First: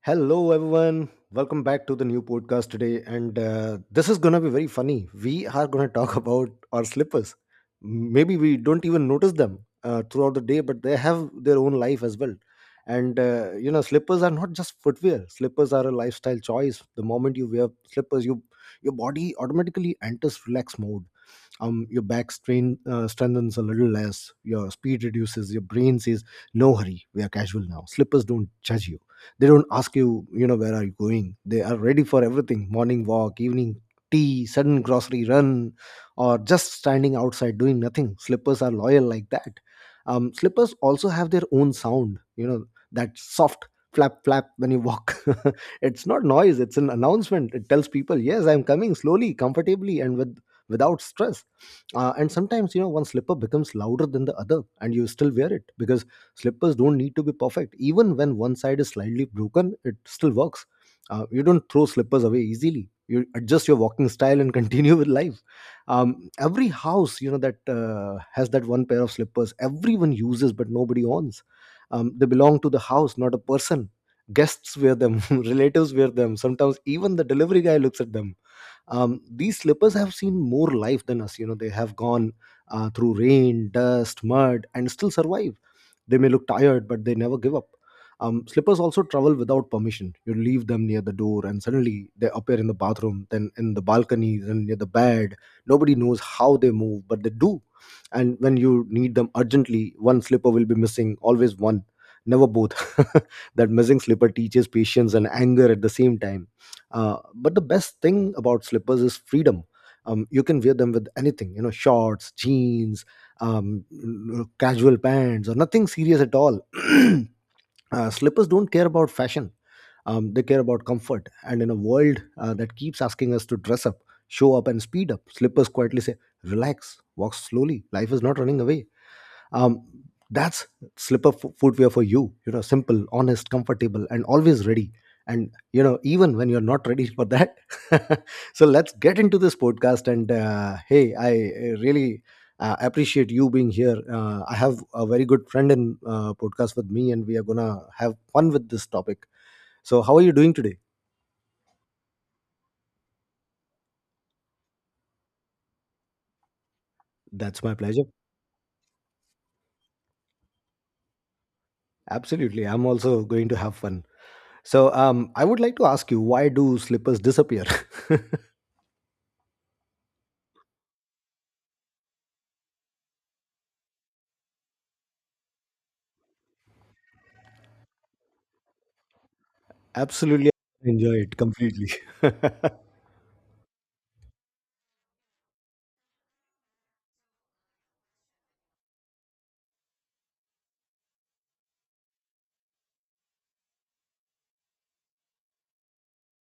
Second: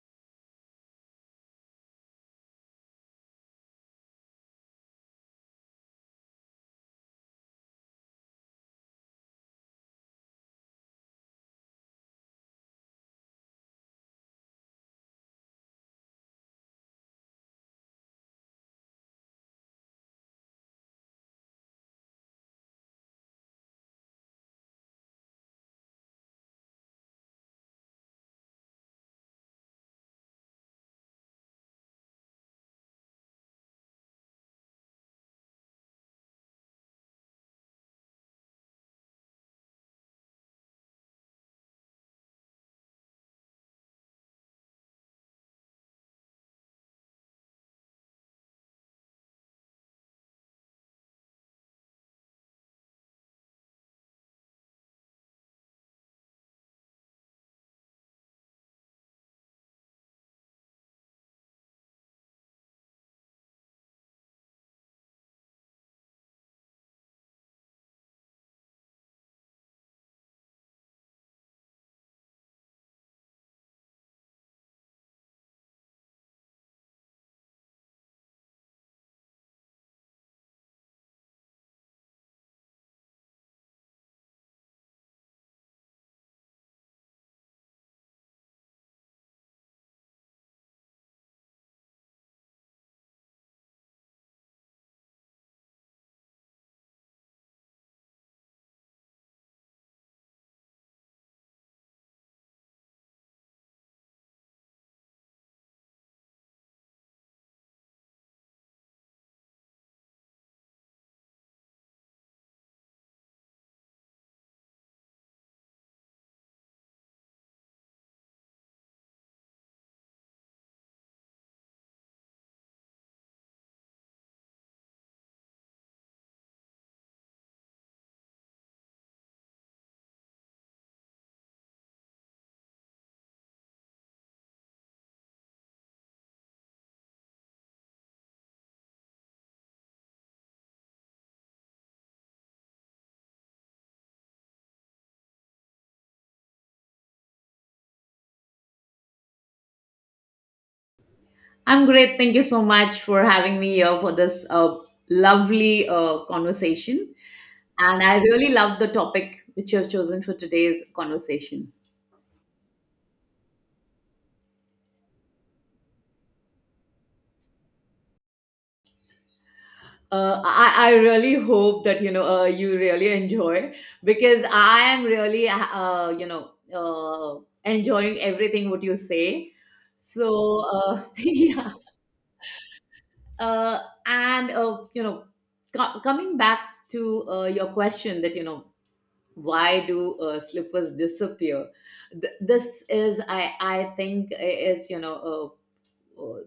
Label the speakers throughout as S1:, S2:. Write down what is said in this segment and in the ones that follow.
S1: Hello, everyone. Welcome back to the new podcast today. And this is going to be very funny. We are going to talk about our slippers. Maybe we don't even notice them throughout the day, but they have their own life as well. Slippers are not just footwear, slippers are a lifestyle choice. The moment you wear slippers, you, your body automatically enters relaxed mode. Your back strain strengthens a little less, your speed reduces, your brain says, "No hurry, we are casual now." Slippers don't judge you; they don't ask you, where are you going. They are ready for everything: morning walk, evening tea, sudden grocery run, or just standing outside doing nothing. Slippers are loyal like that. Slippers also have their own sound, you know, that soft flap flap when you walk. It's not noise; it's an announcement. It tells people, "Yes, I'm coming slowly, comfortably, and with." Without stress. And sometimes, you know, one slipper becomes louder than the other, and you still wear it, because slippers don't need to be perfect. Even when one side is slightly broken, it still works. You don't throw slippers away easily. You adjust your walking style and continue with life. Every house, you know, that has that one pair of slippers everyone uses but nobody owns. They belong to the house, not a person. Guests wear them, relatives wear them, sometimes even the delivery guy looks at them. These slippers have seen more life than us, you know. They have gone through rain, dust, mud, and still survive. They may look tired, but they never give up. Slippers also travel without permission. You leave them near the door, and suddenly they appear in the bathroom, then in the balcony, then near the bed. Nobody knows how they move, but they do. And when you need them urgently, one slipper will be missing, always one, never both. That missing slipper teaches patience and anger at the same time. But the best thing about slippers is freedom. You can wear them with anything, you know, shorts, jeans, um, casual pants, or nothing serious at all. Slippers don't care about fashion. They care about comfort. And in a world that keeps asking us to dress up, show up, and speed up, slippers quietly say, relax, walk slowly. Life is not running away. Um, that's Slipper footwear for you, you know, simple, honest, comfortable, and always ready. And, you know, even when you're not ready for that. So let's get into this podcast. And Hey, I really appreciate you being here. I have a very good friend in podcast with me, and we are gonna have fun with this topic. So how are you doing today?
S2: I'm great. Thank you so much for having me here for this lovely conversation.
S1: That's my
S2: And
S1: pleasure.
S2: I really love the topic which you have chosen for today's conversation.
S1: Absolutely, I'm also going to have fun. So I would like to ask you, why do slippers disappear?
S2: I really hope that you know you really enjoy, because I am really enjoying everything what you say.
S1: Absolutely,
S2: So
S1: I enjoy it
S2: yeah,
S1: completely.
S2: uh, and coming back to your question that you know why do slippers disappear. This is I think is you know, uh, uh,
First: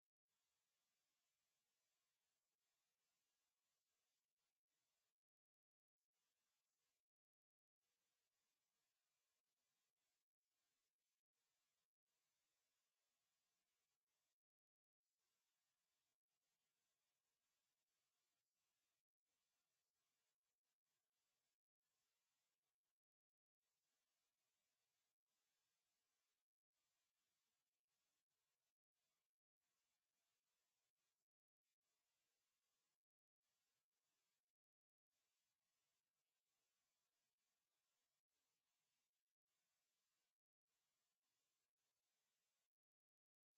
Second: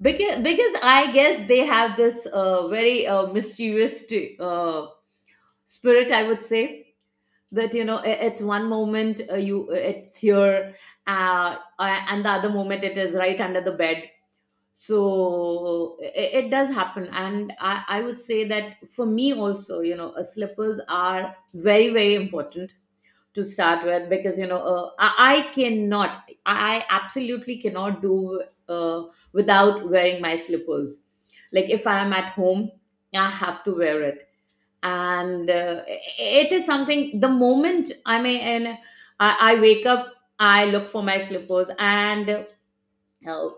S2: because I guess they have this very mischievous uh, spirit, I would say. That you know i- it's one moment, you, it's here, and the other moment it is right under the bed. So it does happen, and I would say that for me also, you know, slippers are very, very important to start with, because you know, I cannot, I absolutely cannot do uh, without wearing my slippers. Like, if I am at home, I have to wear it. And it is something, the moment I may and I wake up, I look for my slippers. And uh,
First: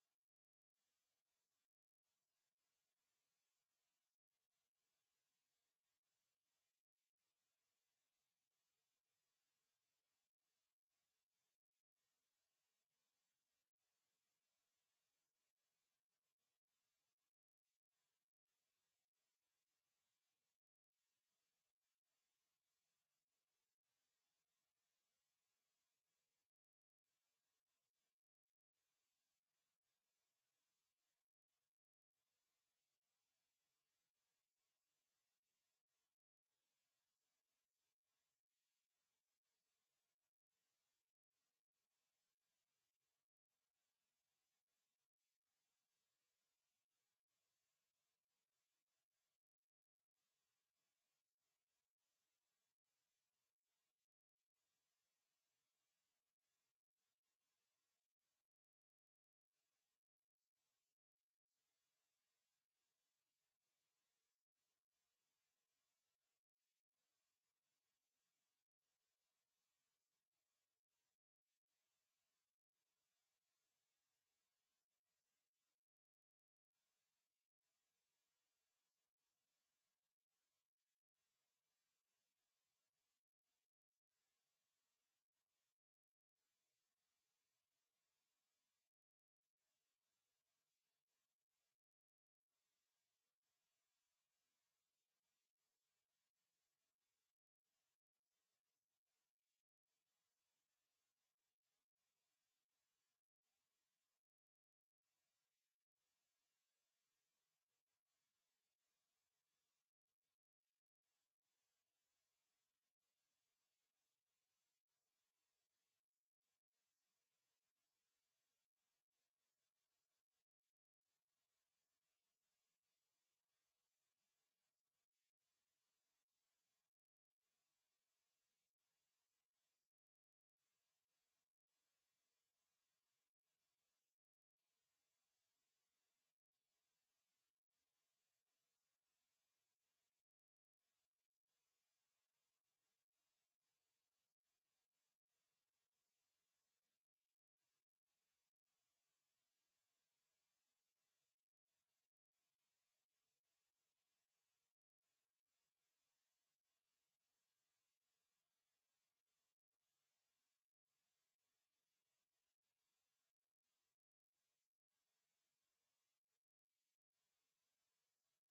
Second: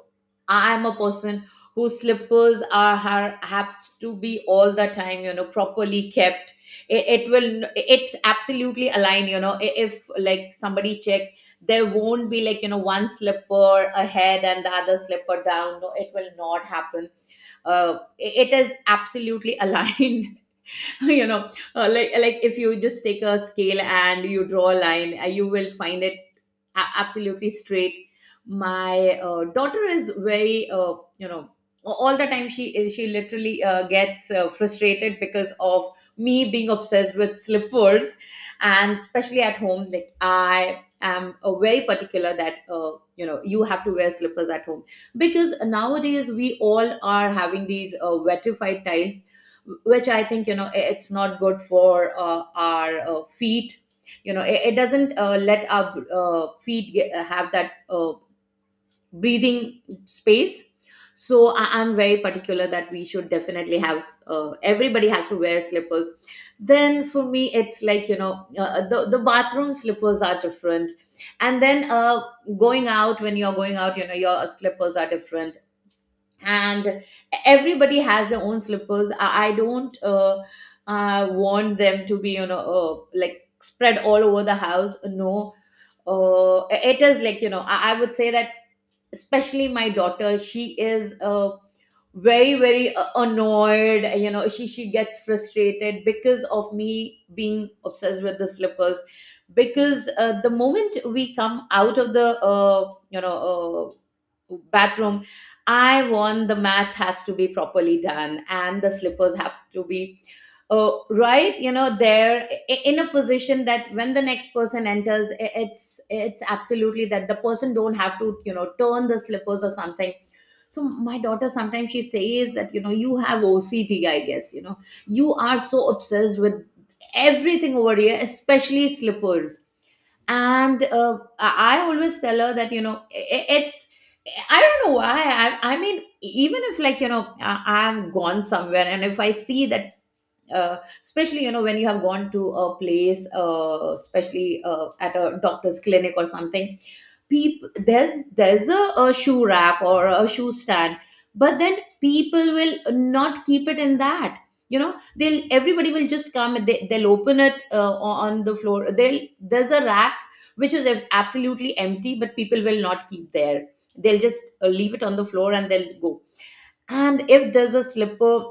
S2: I'm a person whose slippers are haps to be all the time, you know, properly kept. It's absolutely aligned, you know. If like somebody checks, there won't be, like, you know, one slipper ahead and the other slipper down. No, it will not happen. It is absolutely aligned, you know. Like if you just take a scale and you draw a line, you will find it absolutely straight. My daughter is very, you know, all the time she is she literally gets frustrated because of me being obsessed with slippers. And especially at home, like, I am very particular that you know, you have to wear slippers at home, because nowadays we all are having these vetrified tiles, which I think, you know, it's not good for our feet. You know, it doesn't let our feet get, have that breathing space. So I'm very particular that we should definitely have, everybody has to wear slippers. Then for me it's like, you know, the bathroom slippers are different, and then going out, when you're going out, you know, your slippers are different. And everybody has their own slippers. I don't want them to be, you know, like, spread all over the house. No. uh, it is like, you know, I would say that especially my daughter, she is a very, very annoyed, you know, she gets frustrated because of me being obsessed with the slippers. Because the moment we come out of the you know, bathroom, I want the math has to be properly done, and the slippers have to be right, you know, there, in a position that when the next person enters, it's absolutely that the person don't have to, you know, turn the slippers or something. So my daughter sometimes she says that, you know, you have OCD, guess, you know, you are so obsessed with everything over here, especially slippers. And I always tell her that, you know, it's I don't know why. I mean, even if, like, you know, I've gone somewhere and if I see that, especially, you know, when you have gone to a place, especially at a doctor's clinic or something, people, there's a shoe rack or a shoe stand, but then people will not keep it in that. You know, they'll everybody will just come and they'll open it on the floor. They'll, there's a rack which is absolutely empty, but people will not keep there. They'll just leave it on the floor and they'll go. And if there's a slipper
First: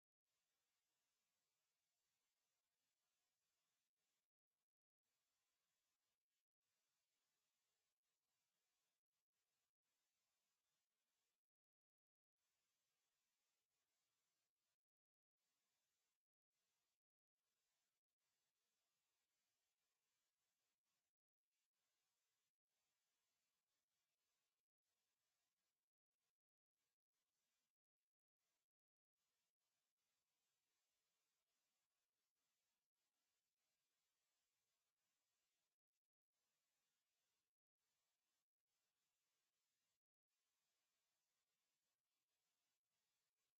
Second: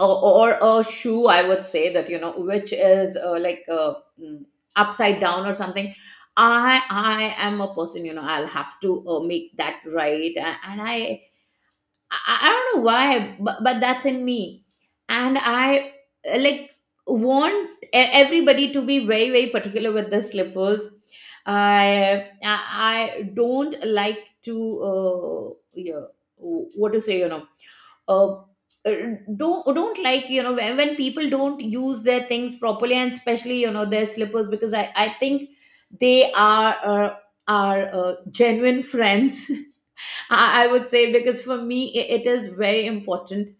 S2: or a shoe, I would say, that you know, which is mm, upside down or something, I am a person, you know, I'll have to make that right. And I don't know why, but that's in me. And I like, want everybody to be very, very particular with the slippers. I I I don't like to yeah, what to say, you know, uh, uh, don't like, you know, when people don't use their things properly, and especially, you know, their slippers, because I think they are genuine friends. I would say, because for me it is very important.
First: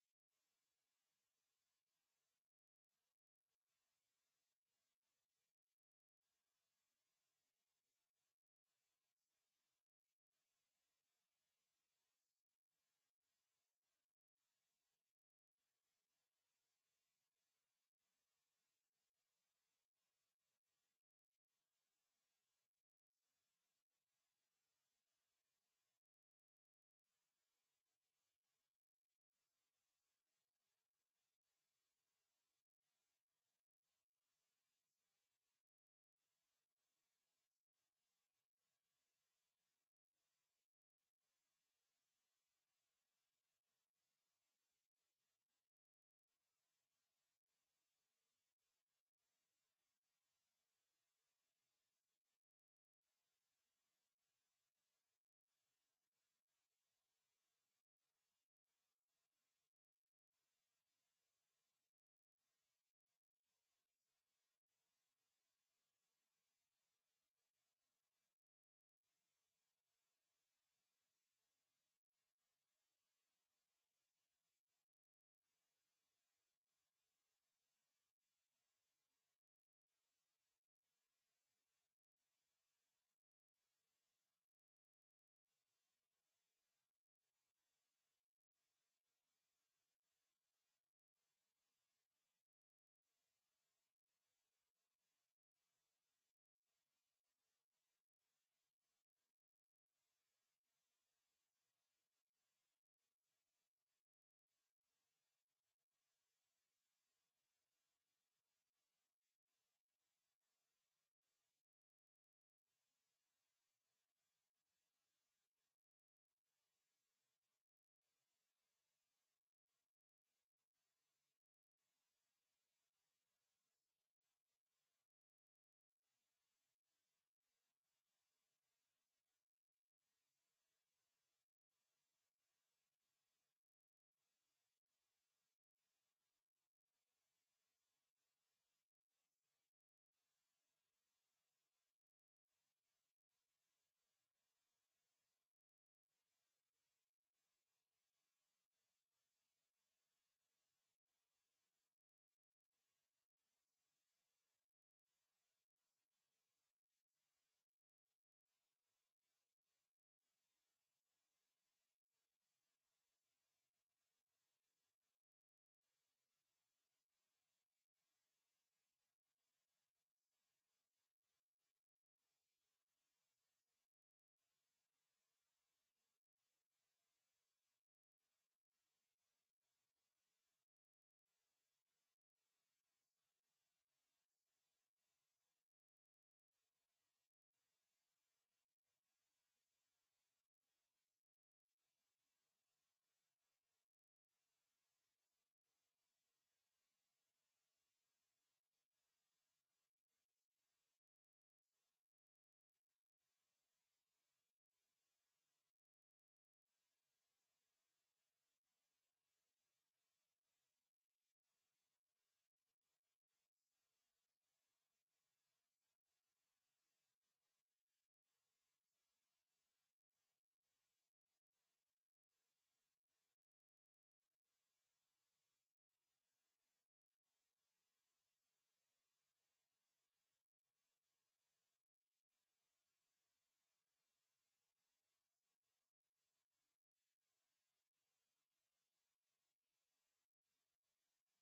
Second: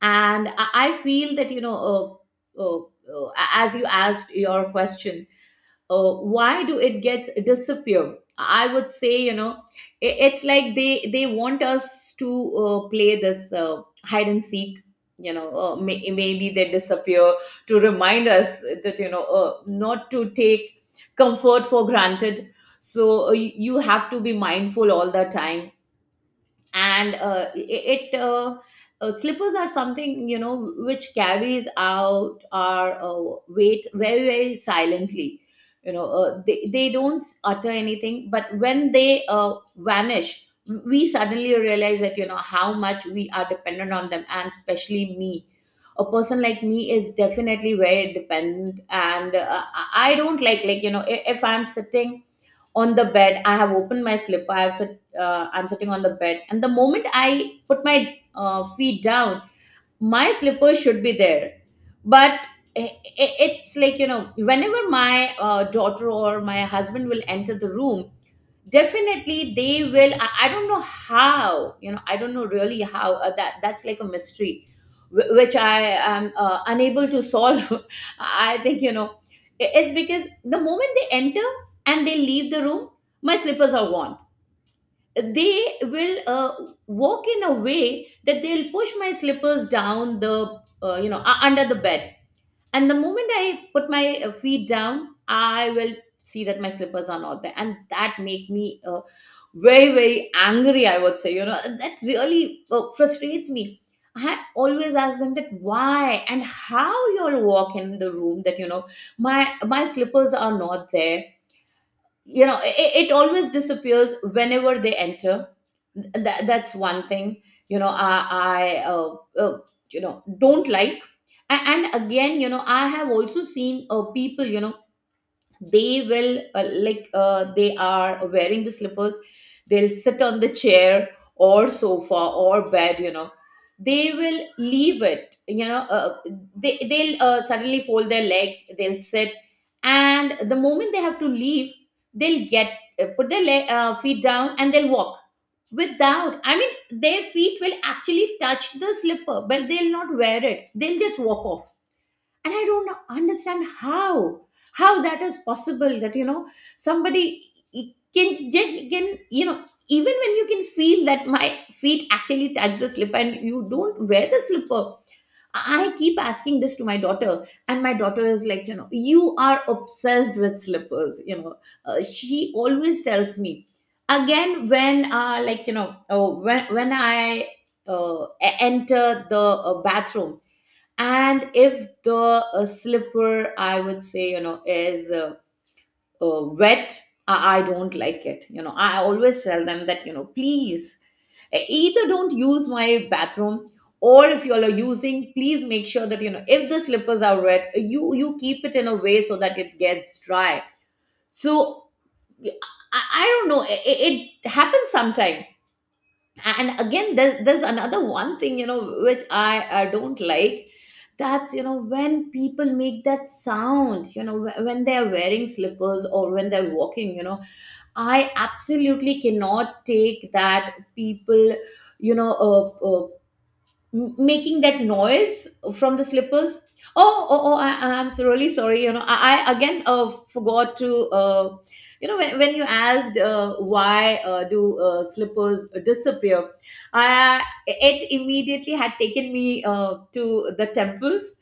S2: And I feel that, you know, as you asked your question, why do it gets disappear? I would say, you know, it's like, they want us to play this hide and seek. You know, maybe they disappear to remind us that, you know, not to take comfort for granted. So you you have to be mindful all the time. And slippers are something, you know, which carries out our weight very, very silently. You know, they don't utter anything, but when they vanish, we suddenly realize that, you know, how much we are dependent on them. And especially me, a person like me is definitely very dependent. And I don't like, you know, if I'm sitting on the bed, I have opened my slipper, I have sit, I'm sitting on the bed, and the moment I put my feet down, my slipper should be there. But i- it's like, you know, whenever my daughter or my husband will enter the room, definitely they will, I don't know how, you know, I don't know really how that, that's like a mystery which I am unable to solve. I think, you know, it's because the moment they enter and they leave the room, my slippers are gone. They will walk in a way that they'll push my slippers down the under the bed. And the moment I put my feet down, I will see that my slippers are not there, and that make me very, very angry, I would say. You know, that really frustrates me. I always ask them, that why and how you'll walk in the room that, you know, my slippers are not there. You know, it always disappears whenever they enter. That's one thing, you know, I you know, don't like. And again, you know, I have also seen people, you know, they will they are wearing the slippers, they'll sit on the chair or sofa or bed. You know, they will leave it. You know, they'll suddenly fold their legs, they'll sit, and the moment they have to leave, they'll get put their feet down and they'll walk. Without, I mean, their feet will actually touch the slipper, but they'll not wear it, they'll just walk off. And I don't understand how that is possible, that you know, somebody can can, you know, even when you can feel that my feet actually touch the slipper and you don't wear the slipper. I keep asking this to my daughter, and my daughter is like, you know, you are obsessed with slippers, you know. She always tells me. Again, when when I enter the bathroom, and if the slipper, I would say, you know, is wet, I don't like it. You know, I always tell them that, you know, please, either don't use my bathroom, or if you are using, please make sure that, you know, if the slippers are wet, you keep it in a way so that it gets dry. So i, I don't know, it it happens sometime. And again, there's another one thing, you know, which I don't like. That's, you know, when people make that sound, you know, when they're wearing slippers or when they're walking, you know. I absolutely cannot take that, people, you know, making that noise from the slippers. Oh, oh, oh! I'm so really sorry. You know, I again forgot to. You know, when you asked why do slippers disappear, it immediately had taken me to the temples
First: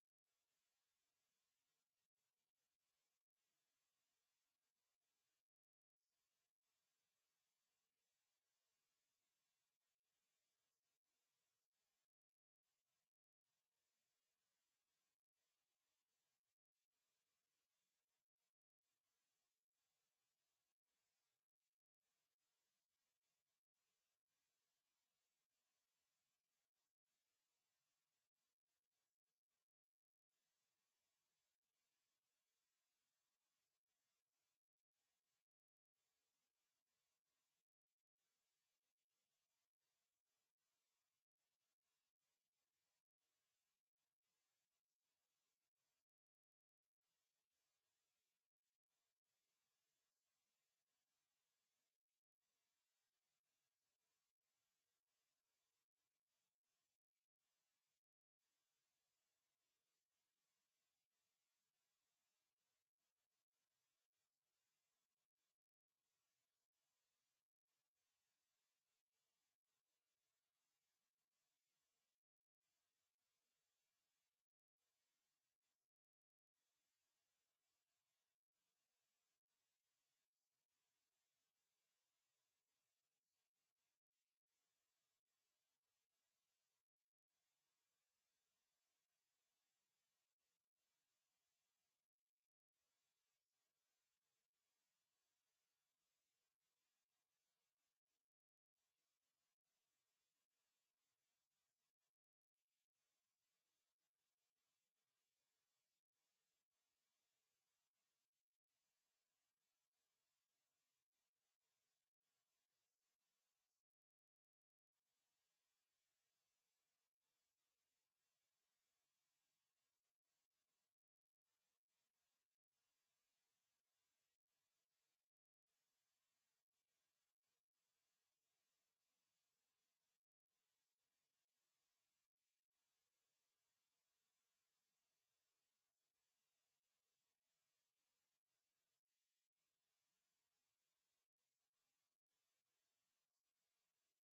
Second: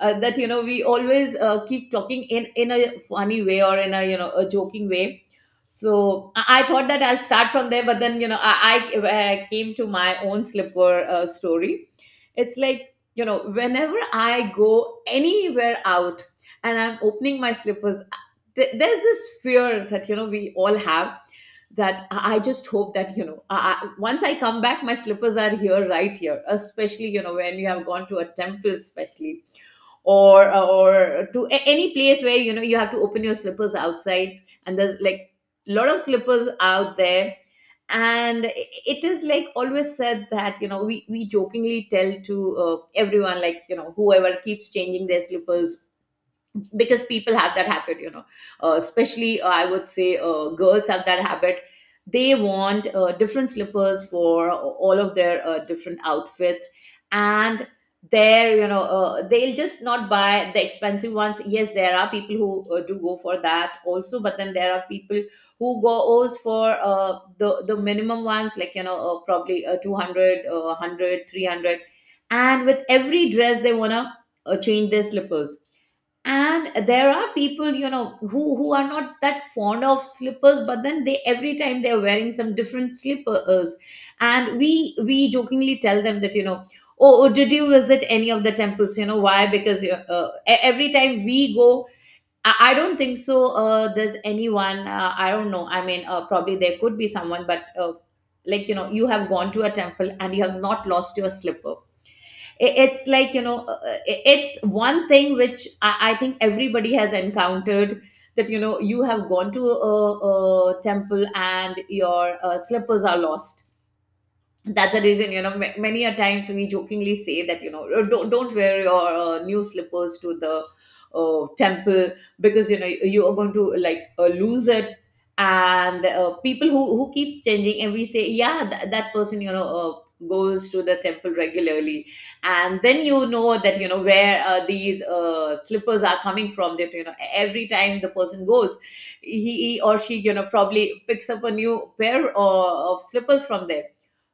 S2: that you know we always keep talking in a funny way or in a you know a joking way. So I thought that I'll start from there, but then you know I came to my own slipper story. It's like, you know, whenever I go anywhere out and I'm opening my slippers, there's this fear that, you know, we all have, that I just hope that, you know, once I come back, my slippers are here, right here, especially, you know, when you have gone to a temple, especially, or to any place where you know you have to open your slippers outside, and there's like a lot of slippers out there. And it is like always said that you know we jokingly tell to everyone like you know whoever keeps changing their slippers, because people have that habit, you know, especially I would say girls have that habit. They want different slippers for all of their different outfits, and they're you know they'll just not buy the expensive ones. Yes, there are people who do go for that also, but then there are people who goes for the minimum ones, like you know probably 200 100, and with every dress they want to change their slippers. And there are people, you know, who are not that fond of slippers, but then they every time they're wearing some different slippers. And we jokingly tell them that you know, oh, oh, did you visit any of the temples, you know why, because every time we go. I don't think so there's anyone, I don't know, I mean probably there could be someone, but like you know you have gone to a temple and you have not lost your slipper. It's like you know it's one thing which I think everybody has encountered, that you know you have gone to a temple and your slippers are lost. That's the reason, you know, many a times we jokingly say that you know, "Oh, don't wear your new slippers to the temple, because you know you are going to like lose it." And people who keeps changing, and we say, yeah, that person, you know, goes to the temple regularly. And then you know that you know where these slippers are coming from, that you know every time the person goes, he or she you know probably picks up a new pair of slippers from there.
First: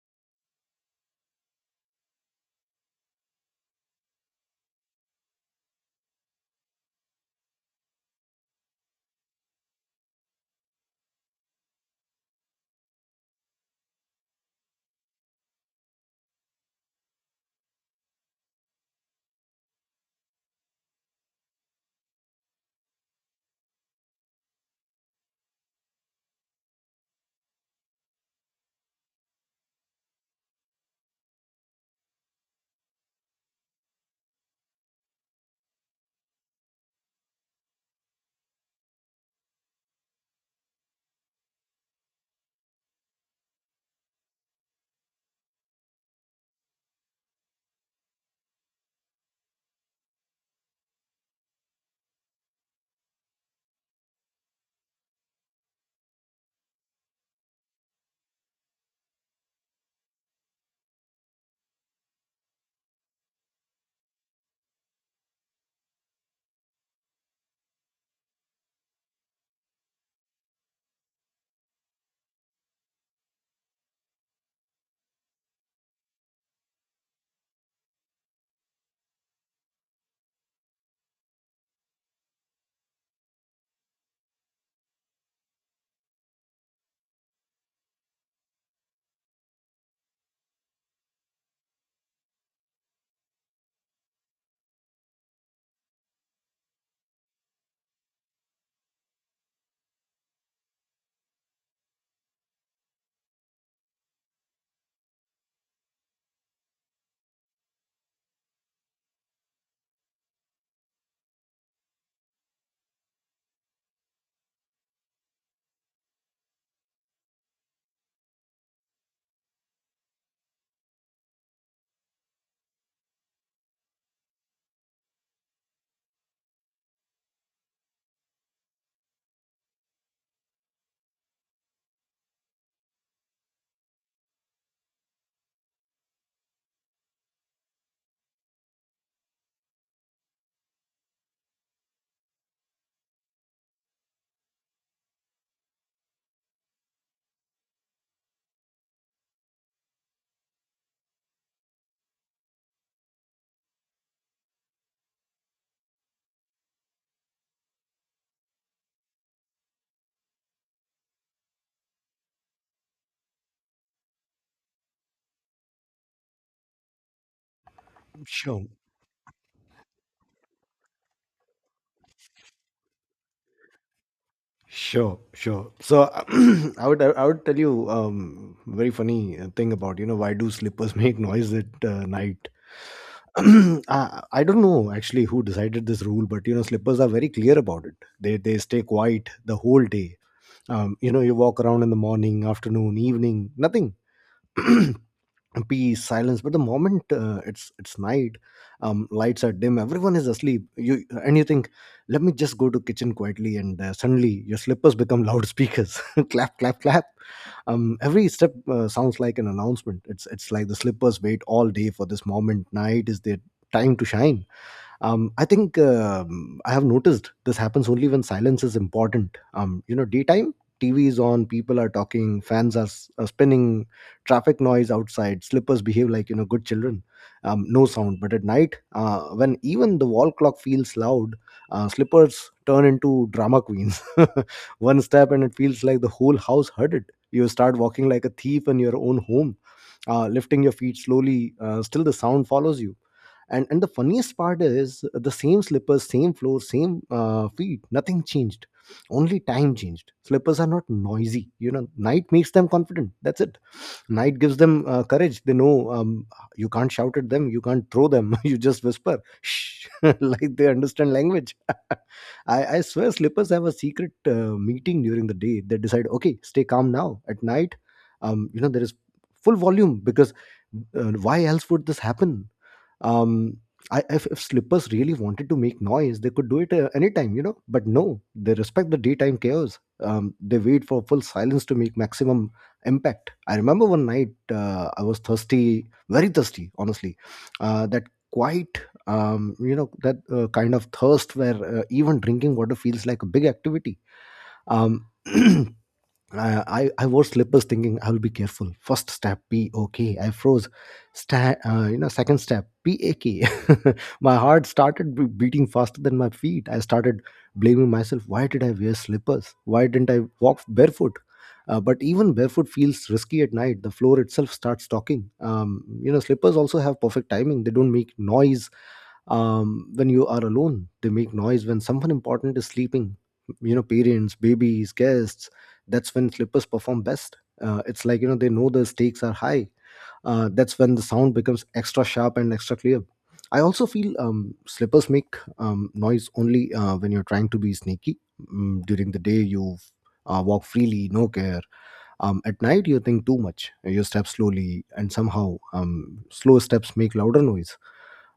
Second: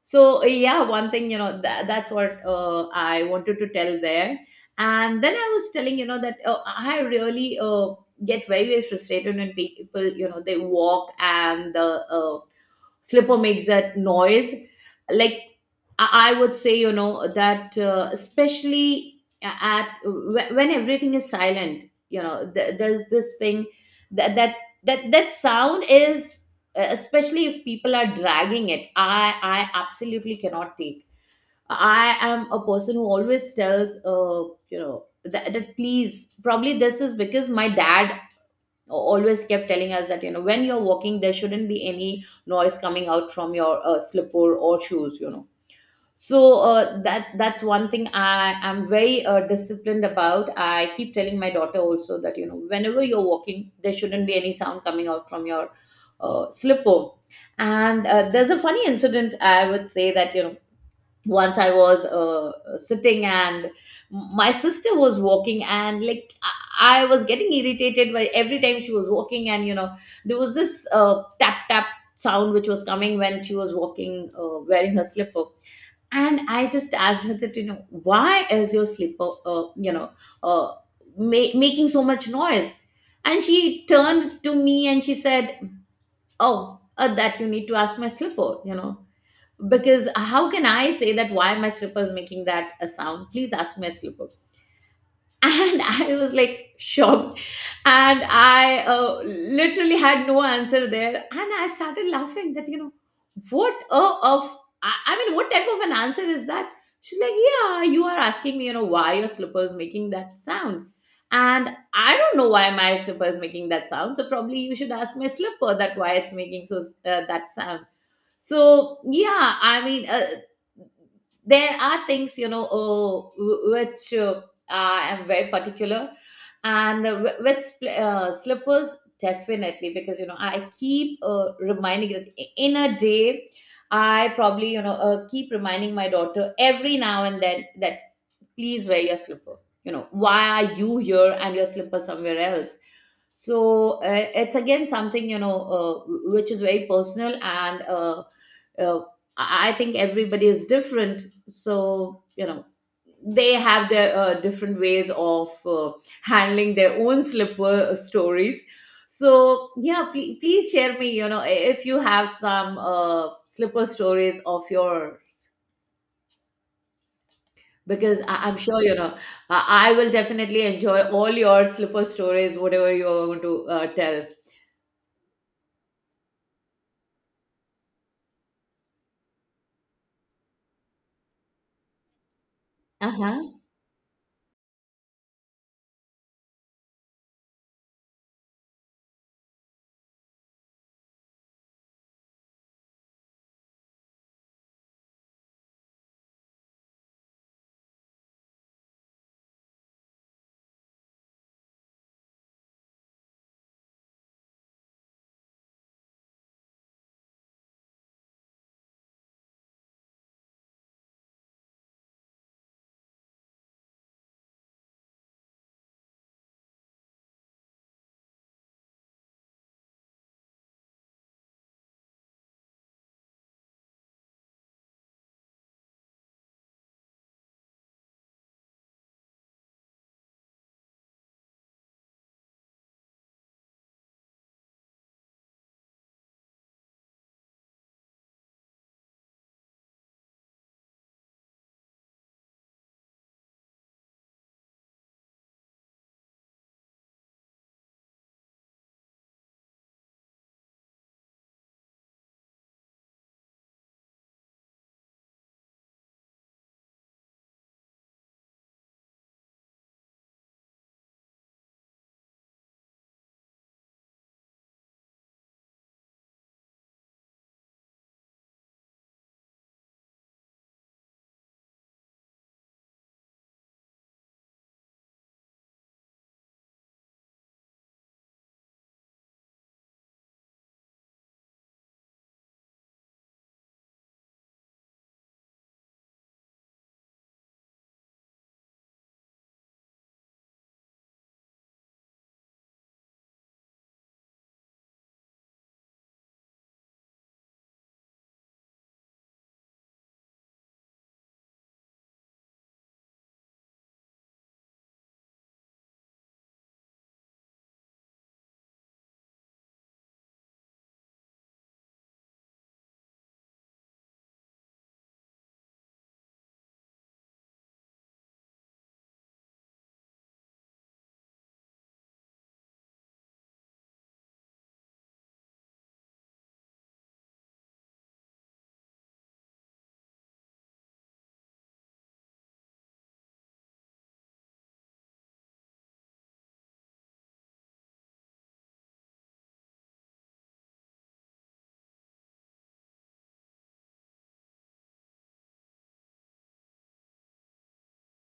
S2: So yeah, one thing you know that, that's what I wanted to tell there. And then I was telling you know that I really get very very frustrated when people you know they walk and the slipper makes that noise. Like I would say you know that especially at when everything is silent, you know there's this thing that that that, that sound is especially if people are dragging it. I absolutely cannot take. I am a person who always tells you know, that, that please, probably this is because my dad always kept telling us that you know when you're walking there shouldn't be any noise coming out from your slipper or shoes, you know. So that that's one thing I am very disciplined about. I keep telling my daughter also that you know whenever you're walking there shouldn't be any sound coming out from your slipper. And there's a funny incident I would say, that you know once I was sitting, and my sister was walking, and like I was getting irritated by every time she was walking, and you know there was this tap tap sound which was coming when she was walking wearing her slipper. And I just asked her that you know, why is your slipper you know uh, making so much noise. And she turned to me and she said, oh, that you need to ask my slipper, you know, because how can I say that why my slipper is making that a sound? Please ask my slipper. And I was like shocked, and I literally had no answer there, and I started laughing that you know what of I mean, what type of an answer is that? She's like, yeah, you are asking me, you know, why your slipper is making that sound. And I don't know why my slipper is making that sound. So probably you should ask my slipper that why it's making so that sound. So yeah, I mean, there are things, you know, oh, which I am very particular, and slippers definitely, because you know I keep reminding that in a day I probably you know keep reminding my daughter every now and then that please wear your slipper. You know, why are you here and your slipper somewhere else? So it's again something you know which is very personal. And. Uh, I think everybody is different. So, you know, they have their different ways of handling their own slipper stories. So, yeah, please share me, you know, if you have some slipper stories of your, because I'm
S1: Sure.
S2: sure, you know, I will definitely enjoy all your slipper stories, whatever you are going to tell.
S1: Sure, sure. So I would tell you, um, very funny thing about, you know, why do slippers make noise at night?
S2: Uh-huh.
S1: I don't know actually who decided this rule, but you know slippers are very clear about it. They stay quiet the whole day. You know, you walk around in the morning, afternoon, evening, nothing. Peace, silence. But the moment it's night, lights are dim, everyone is asleep, you and you think, let me just go to kitchen quietly. And Suddenly your slippers become loudspeakers. Clap, clap, clap. Every step sounds like an announcement. It's like the slippers wait all day for this moment. Night is their time to shine. I have noticed this happens only when silence is important. You know, daytime, TV is on, people are talking, fans are, are spinning, traffic noise outside. Slippers behave like, you know, good children. No sound. But at night, when even the wall clock feels loud, slippers turn into drama queens. One step and it feels like the whole house heard it. You start walking like a thief in your own home, lifting your feet slowly, still the sound follows you. And the funniest part is, the same slippers, same floor, same feet, nothing changed. Only time changed. Slippers are not noisy, you know. Night makes them confident, that's it. Night gives them courage. They know, you can't shout at them, you can't throw them. You just whisper, Shh, like they understand language. I swear, slippers have a secret meeting during the day. They decide, okay, stay calm now. At night, you know, there is full volume. Because why else would this happen? Um I, if, if slippers really wanted to make noise, they could do it anytime, you know. But no, they respect the daytime chaos. They wait for full silence to make maximum impact. I remember one night, I was thirsty, very thirsty, honestly. That quite You know, that kind of thirst where even drinking water feels like a big activity. um, I wore slippers thinking I will be careful. First step, P O K. I froze. You know, second step, P A K. My heart started beating faster than my feet. I started blaming myself. Why did I wear slippers? Why didn't I walk barefoot? But even barefoot feels risky at night. The floor itself starts talking. You know, slippers also have perfect timing. They don't make noise when you are alone. They make noise when someone important is sleeping, you know, parents, babies, guests. That's when slippers perform best. It's like, you know, they know the stakes are high. That's when the sound becomes extra sharp and extra clear. I also feel, slippers make noise only when you're trying to be sneaky. Mm, during the day you walk freely, no care. At night you think too much, you step slowly, and somehow slow steps make louder noise.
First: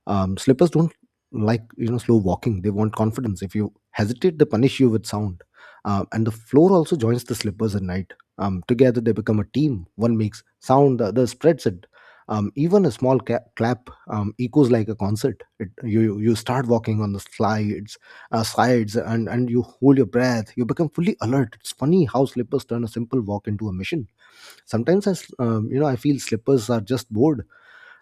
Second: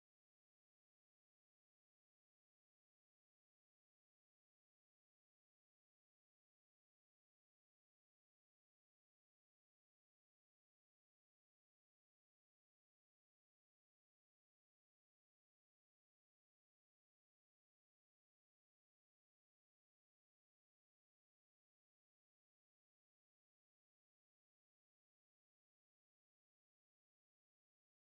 S1: Slippers don't, like you know, slow walking. They want confidence. If you hesitate, they punish you with sound. And the floor also joins the slippers at night. Together they become a team. One makes sound, the other spreads it. Even a small clap echoes like a concert. It, you start walking on the slides, sides, and you hold your breath, you become fully alert. It's funny how slippers turn a simple walk into a mission. Sometimes you know, I feel slippers are just bored.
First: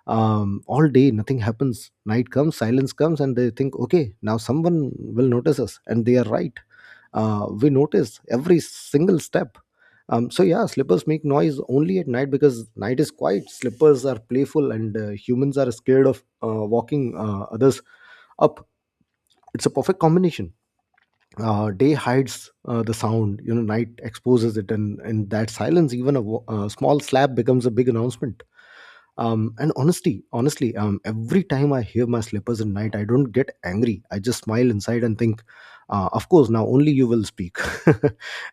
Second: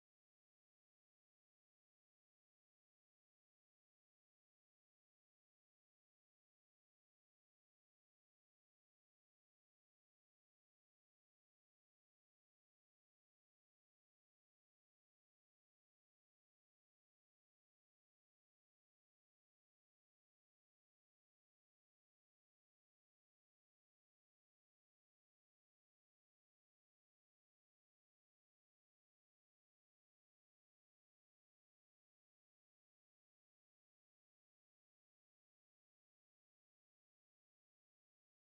S1: All day nothing happens, night comes, silence comes, and they think, okay, now someone will notice us. And they are right. We notice every single step. So yeah, slippers make noise only at night because night is quiet, slippers are playful, and humans are scared of walking others up. It's a perfect combination. Day hides the sound, you know, night exposes it. And in that silence, even a small slap becomes a big announcement. And honestly, every time I hear my slippers at night, I don't get angry. I just smile inside and think, of course, now only you will speak.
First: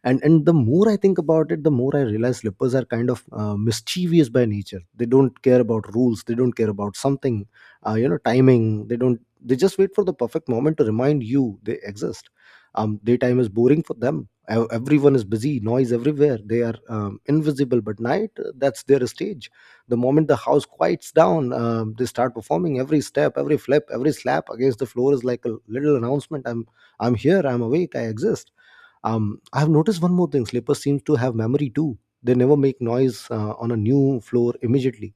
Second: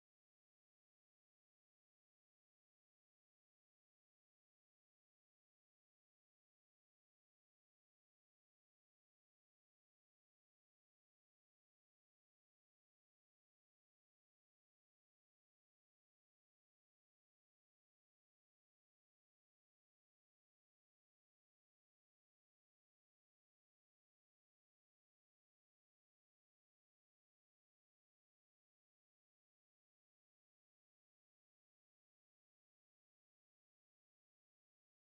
S1: And the more I think about it, the more I realize, slippers are kind of mischievous by nature. They don't care about rules, they don't care about something, you know, timing. They don't They just wait for the perfect moment to remind you they exist. Daytime is boring for them. Everyone is busy, noise everywhere, they are invisible. But night, that's their stage. The moment the house quiets down, they start performing. Every step, every flip, every slap against the floor is like a little announcement. I'm here, I'm awake, I exist. I've noticed one more thing. Slippers seem to have memory too. They never make noise on a new floor immediately.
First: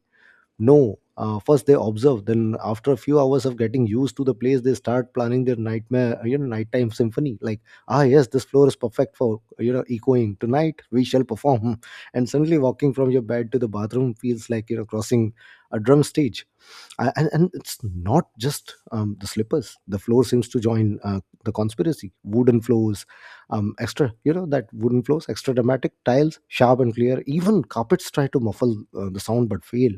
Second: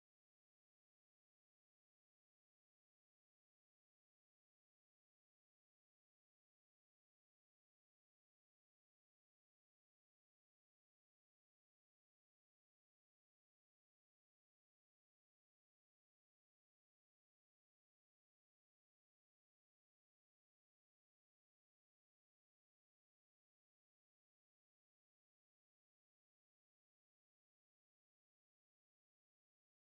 S1: No, first they observe. Then after a few hours of getting used to the place, they start planning their nightmare, you know, nighttime symphony. Like, ah, yes, this floor is perfect for, you know, echoing. Tonight we shall perform. And suddenly, walking from your bed to the bathroom feels like, you know, crossing a drum stage. And it's not just the slippers, the floor seems to join the conspiracy. Wooden floors extra that wooden floors extra dramatic, tiles sharp and clear, even carpets try to muffle the sound but fail.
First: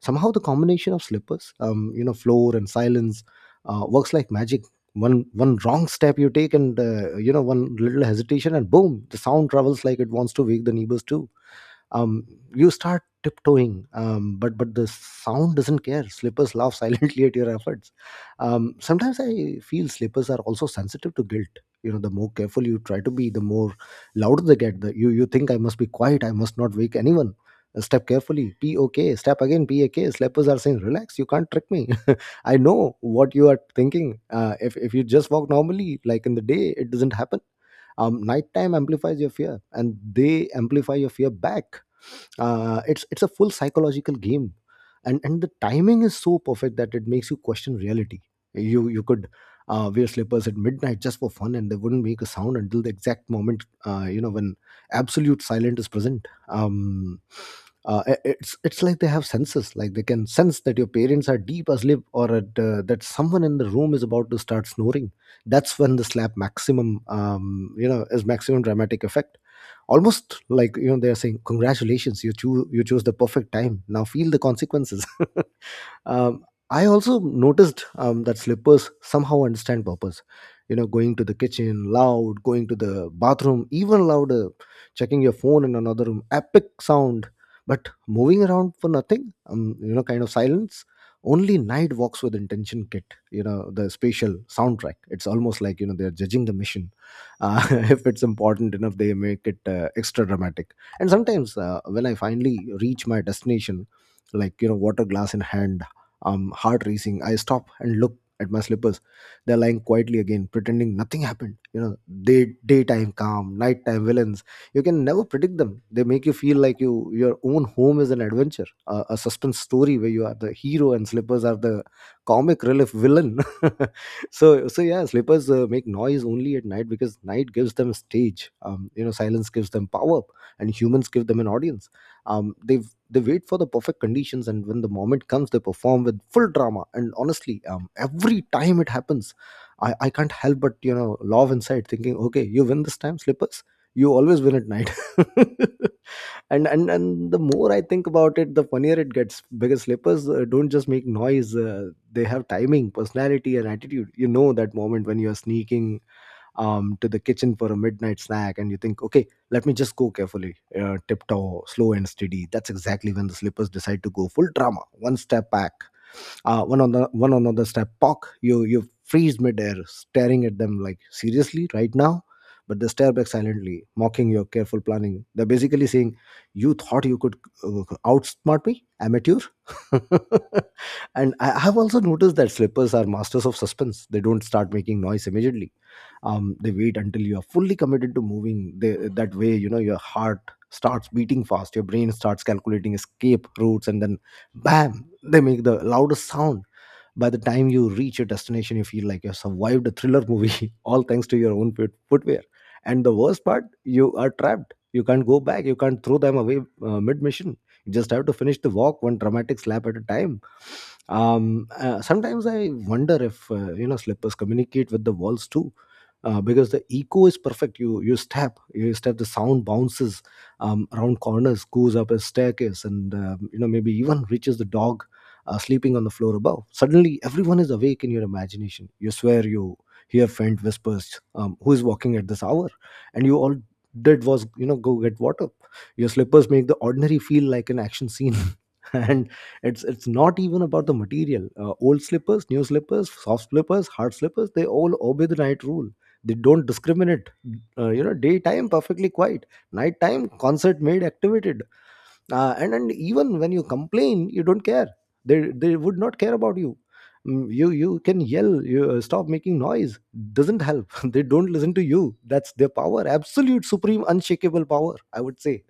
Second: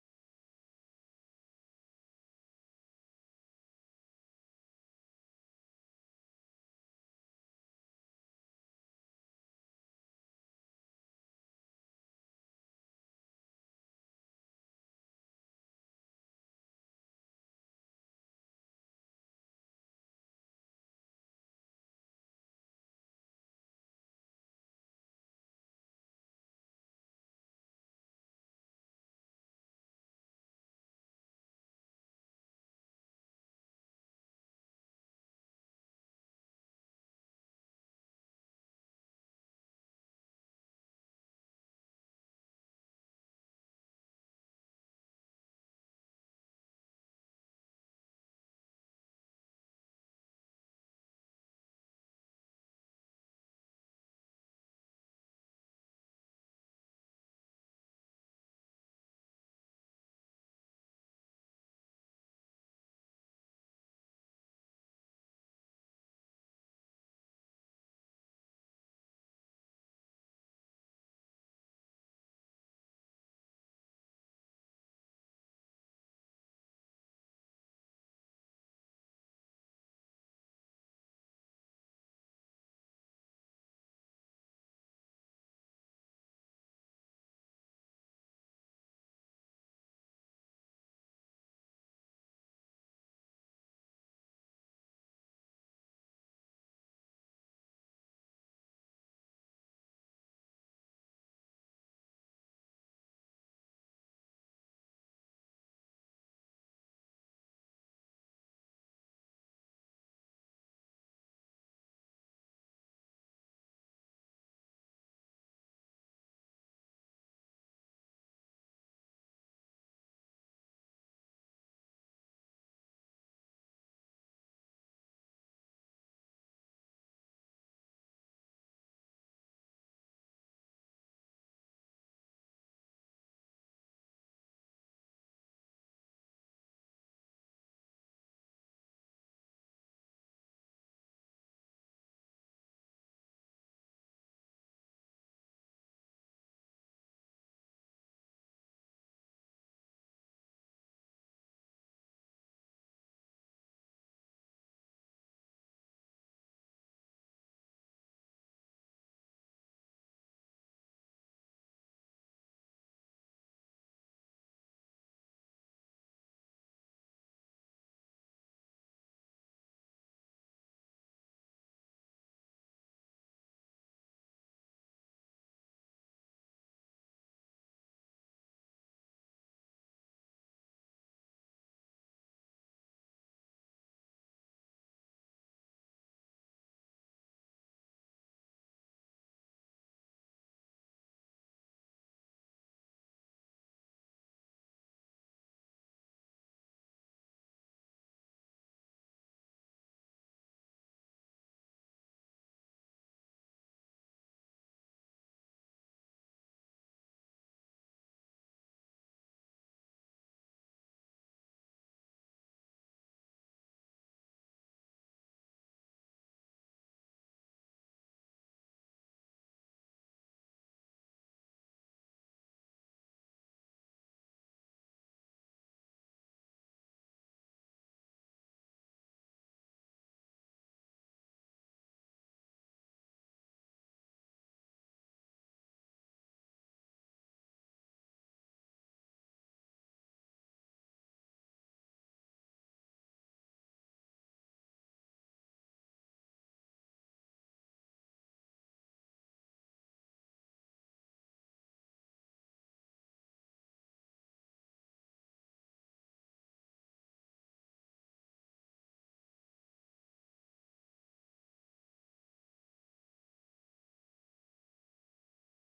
S1: Somehow the combination of slippers, floor and silence works like magic. One wrong step you take and one little hesitation and boom, the sound travels like it wants to wake the neighbors too. um, you start tiptoeing, but the sound doesn't care. Slippers laugh silently at your efforts. Sometimes I feel slippers are also sensitive to guilt. You know, the more careful you try to be, the more louder they get. You think, I must be quiet, I must not wake anyone. Step carefully, p o k, step again, p a k. Slippers are saying, relax, you can't trick me. I know what you are thinking. If you just walk normally like in the day, it doesn't happen. Nighttime amplifies your fear and they amplify your fear back. It's a full psychological game. And the timing is so perfect that it makes you question reality. You could wear slippers at midnight just for fun and they wouldn't make a sound until the exact moment when absolute silence is present. It's like they have senses, like they can sense that your parents are deep asleep or that someone in the room is about to start snoring. That's when the slap maximum, is maximum dramatic effect. Almost like they're saying, congratulations, you choose the perfect time, now feel the consequences. I also noticed that slippers somehow understand purpose. You know, going to the kitchen, loud; going to the bathroom, even louder; checking your phone in another room, epic sound. But moving around for nothing, kind of silence. Only night walks with intention kit. You know, the spatial soundtrack. It's almost like they're judging the mission. If it's important enough, they make it extra dramatic. And sometimes when I finally reach my destination, like water glass in hand, heart racing, I stop and look at my slippers. They're lying quietly again, pretending nothing happened. You know, daytime calm, nighttime villains. You can never predict them. They make you feel like your own home is an adventure, a suspense story where you are the hero and slippers are the comic relief villain. So yeah, slippers make noise only at night because night gives them stage. Silence gives them power, and humans give them an audience. um, they they wait for the perfect conditions, and when the moment comes, they perform with full drama. And honestly, every time it happens, I can't help but love inside, thinking, okay, you win this time, slippers. You always win at night. And the more I think about it, the funnier it gets, because slippers don't just make noise; they have timing, personality, and attitude. You know that moment when you are sneaking to the kitchen for a midnight snack and you think, okay, let me just go carefully, tiptoe slow and steady. That's exactly when the slippers decide to go full drama. One step back, one on the one another step, pock. You freeze midair, staring at them like, seriously, right now? But they stare back, silently mocking your careful planning. They're basically saying, you thought you could outsmart me, amateur. And I've also noticed that slippers are masters of suspense. They don't start making noise immediately. They wait until you are fully committed to moving. That way, you know, your heart starts beating fast, your brain starts calculating escape routes, and then bam, they make the loudest sound. By the time you reach your destination, you feel like you have survived a thriller movie, all thanks to your own footwear. And the worst part, you are trapped. You can't go back, you can't throw them away mid mission. You just have to finish the walk, one dramatic slap at a time. Sometimes I wonder if slippers communicate with the walls too, because the echo is perfect. You step, the sound bounces around corners, goes up a staircase, and maybe even reaches the dog sleeping on the floor above. Suddenly, everyone is awake in your imagination. You swear you hear faint whispers. Who is walking at this hour? And you all did was go get water. Your slippers make the ordinary feel like an action scene. And it's not even about the material. Old slippers, new slippers, soft slippers, hard slippers, they all obey the night rule. They don't discriminate. Daytime perfectly quiet, nighttime concert made activated. And even when you complain, you don't care. They would not care about you. Mm, you can yell, you stop making noise, doesn't help. They don't listen to you. That's their power, absolute, supreme, unshakable power, I would say.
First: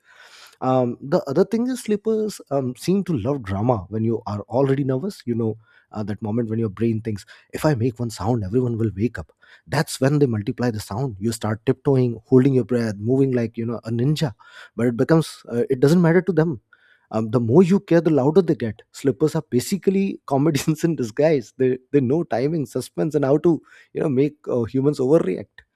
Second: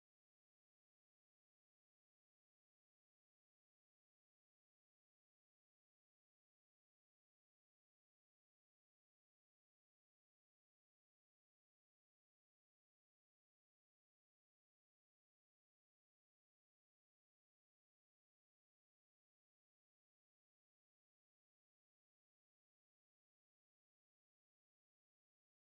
S1: The other thing is, sleepers seem to love drama when you are already nervous, you know, that moment when your brain thinks, if I make one sound everyone will wake up. That's when they multiply the sound. You start tiptoeing, holding your breath, moving like a ninja, but it becomes it doesn't matter to them. The more you care, the louder they get. Slippers are basically comedians in disguise. They know timing, suspense, and how to make humans overreact.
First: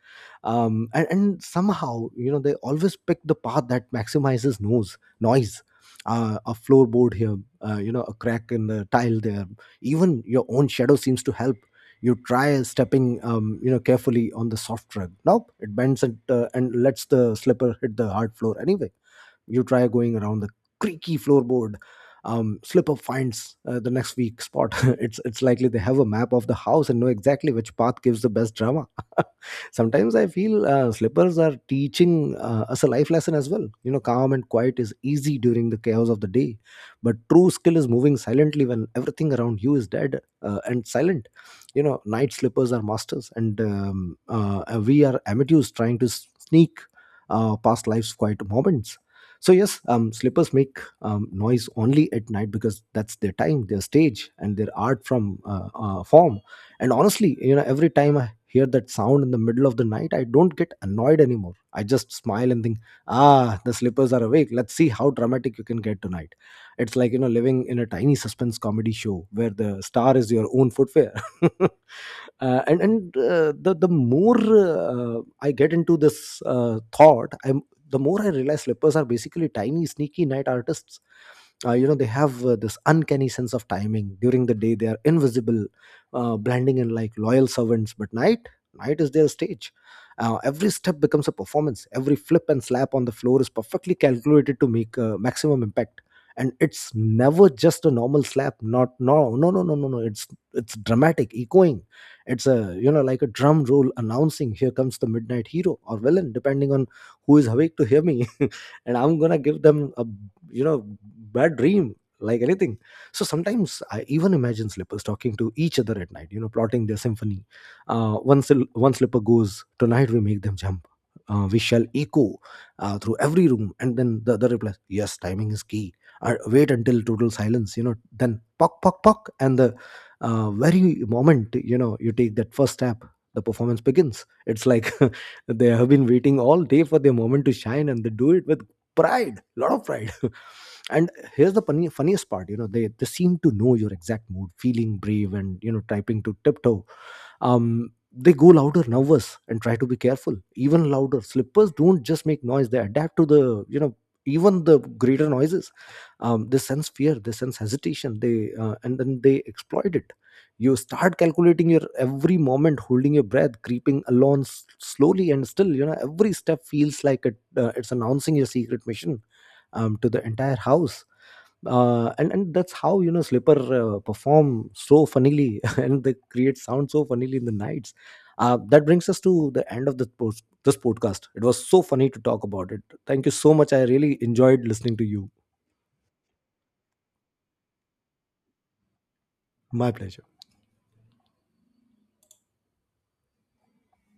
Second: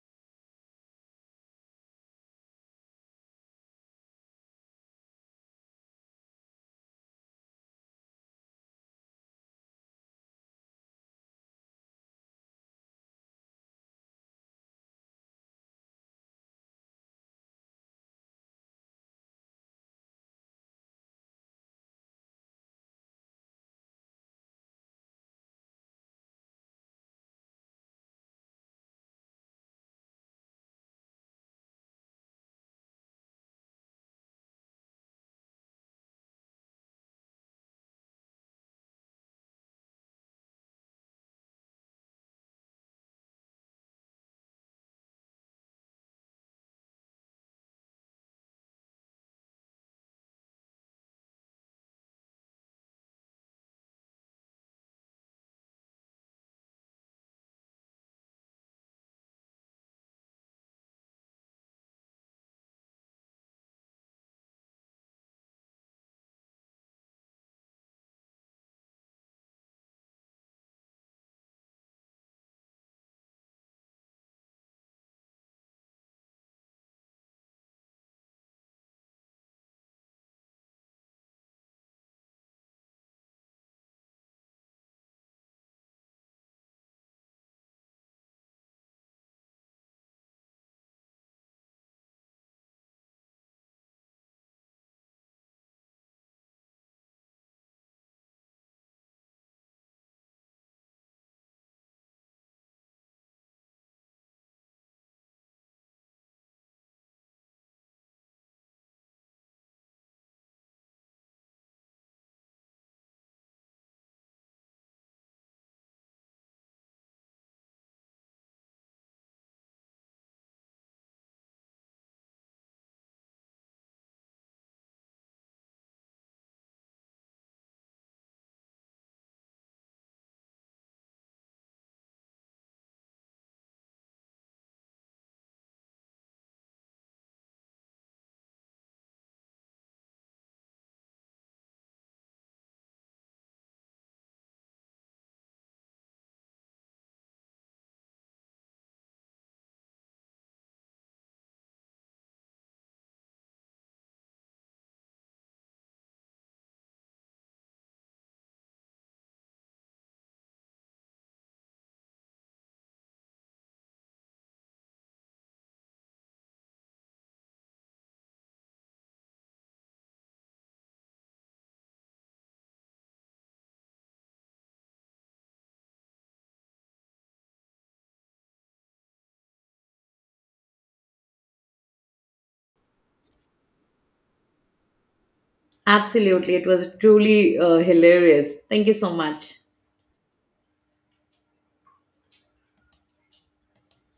S1: And somehow, you know, they always pick the path that maximizes noise. A floorboard here, a crack in the tile there, even your own shadow seems to help. You try stepping, carefully on the soft rug, nope, it bends, and lets the slipper hit the hard floor anyway. You try going around the creaky floorboard. Slip up finds the next weak spot. It's likely they have a map of the house and know exactly which path gives the best drama. Sometimes I feel slippers are teaching us a life lesson as well. You know, calm and quiet is easy during the chaos of the day, but true skill is moving silently when everything around you is dead and silent. You know, night slippers are masters, and we are amateurs trying to sneak past life's quiet moments. So yes, slippers make noise only at night because that's their time, their stage, and their art from, form. And honestly, you know, every time I hear that sound in the middle of the night, I don't get annoyed anymore. I just smile and think, ah, the slippers are awake. Let's see how dramatic you can get tonight. It's like, living in a tiny suspense comedy show where the star is your own footwear. And The more I get into this thought, I'm the more I realize slippers are basically tiny, sneaky night artists. You know, they have this uncanny sense of timing. During the day, they are invisible, blending in like loyal servants. But night, night is their stage. Every step becomes a performance. Every flip and slap on the floor is perfectly calculated to make maximum impact. And it's never just a normal slap. Not, no, no, no, no, no, no. It's dramatic, echoing. It's a, you know, like a drum roll announcing, here comes the midnight hero or villain, depending on who is awake to hear me. And I'm gonna give them a, you know, bad dream, like anything. So sometimes I even imagine slippers talking to each other at night, you know, plotting their symphony. One slipper goes, tonight we make them jump, we shall echo through every room, and then the other replies, yes, timing is key. Wait until total silence, you know, then pock pock pock. And the, very moment, you know, you take that first step, the performance begins. It's like they have been waiting all day for their moment to shine, and they do it with pride, lot of pride. And here's the funniest part. You know, they seem to know your exact mood. Feeling brave and, you know, typing to tiptoe, they go louder. Nervous and try to be careful, even louder. Slippers don't just make noise, they adapt to the, you know, even the greater noises. They sense fear, they sense hesitation. They And then they exploit it. You start calculating your every moment, holding your breath, creeping along slowly, and still, you know, every step feels like it's announcing your secret mission to the entire house. And that's how, you know, slipper perform so funnily and they create sound so funnily in the nights. That brings us to the end of this podcast. It was so funny to talk about it. Thank you so much, I really enjoyed listening to you.
S2: Absolutely. It was truly hilarious. Thank you so much.
S1: My pleasure.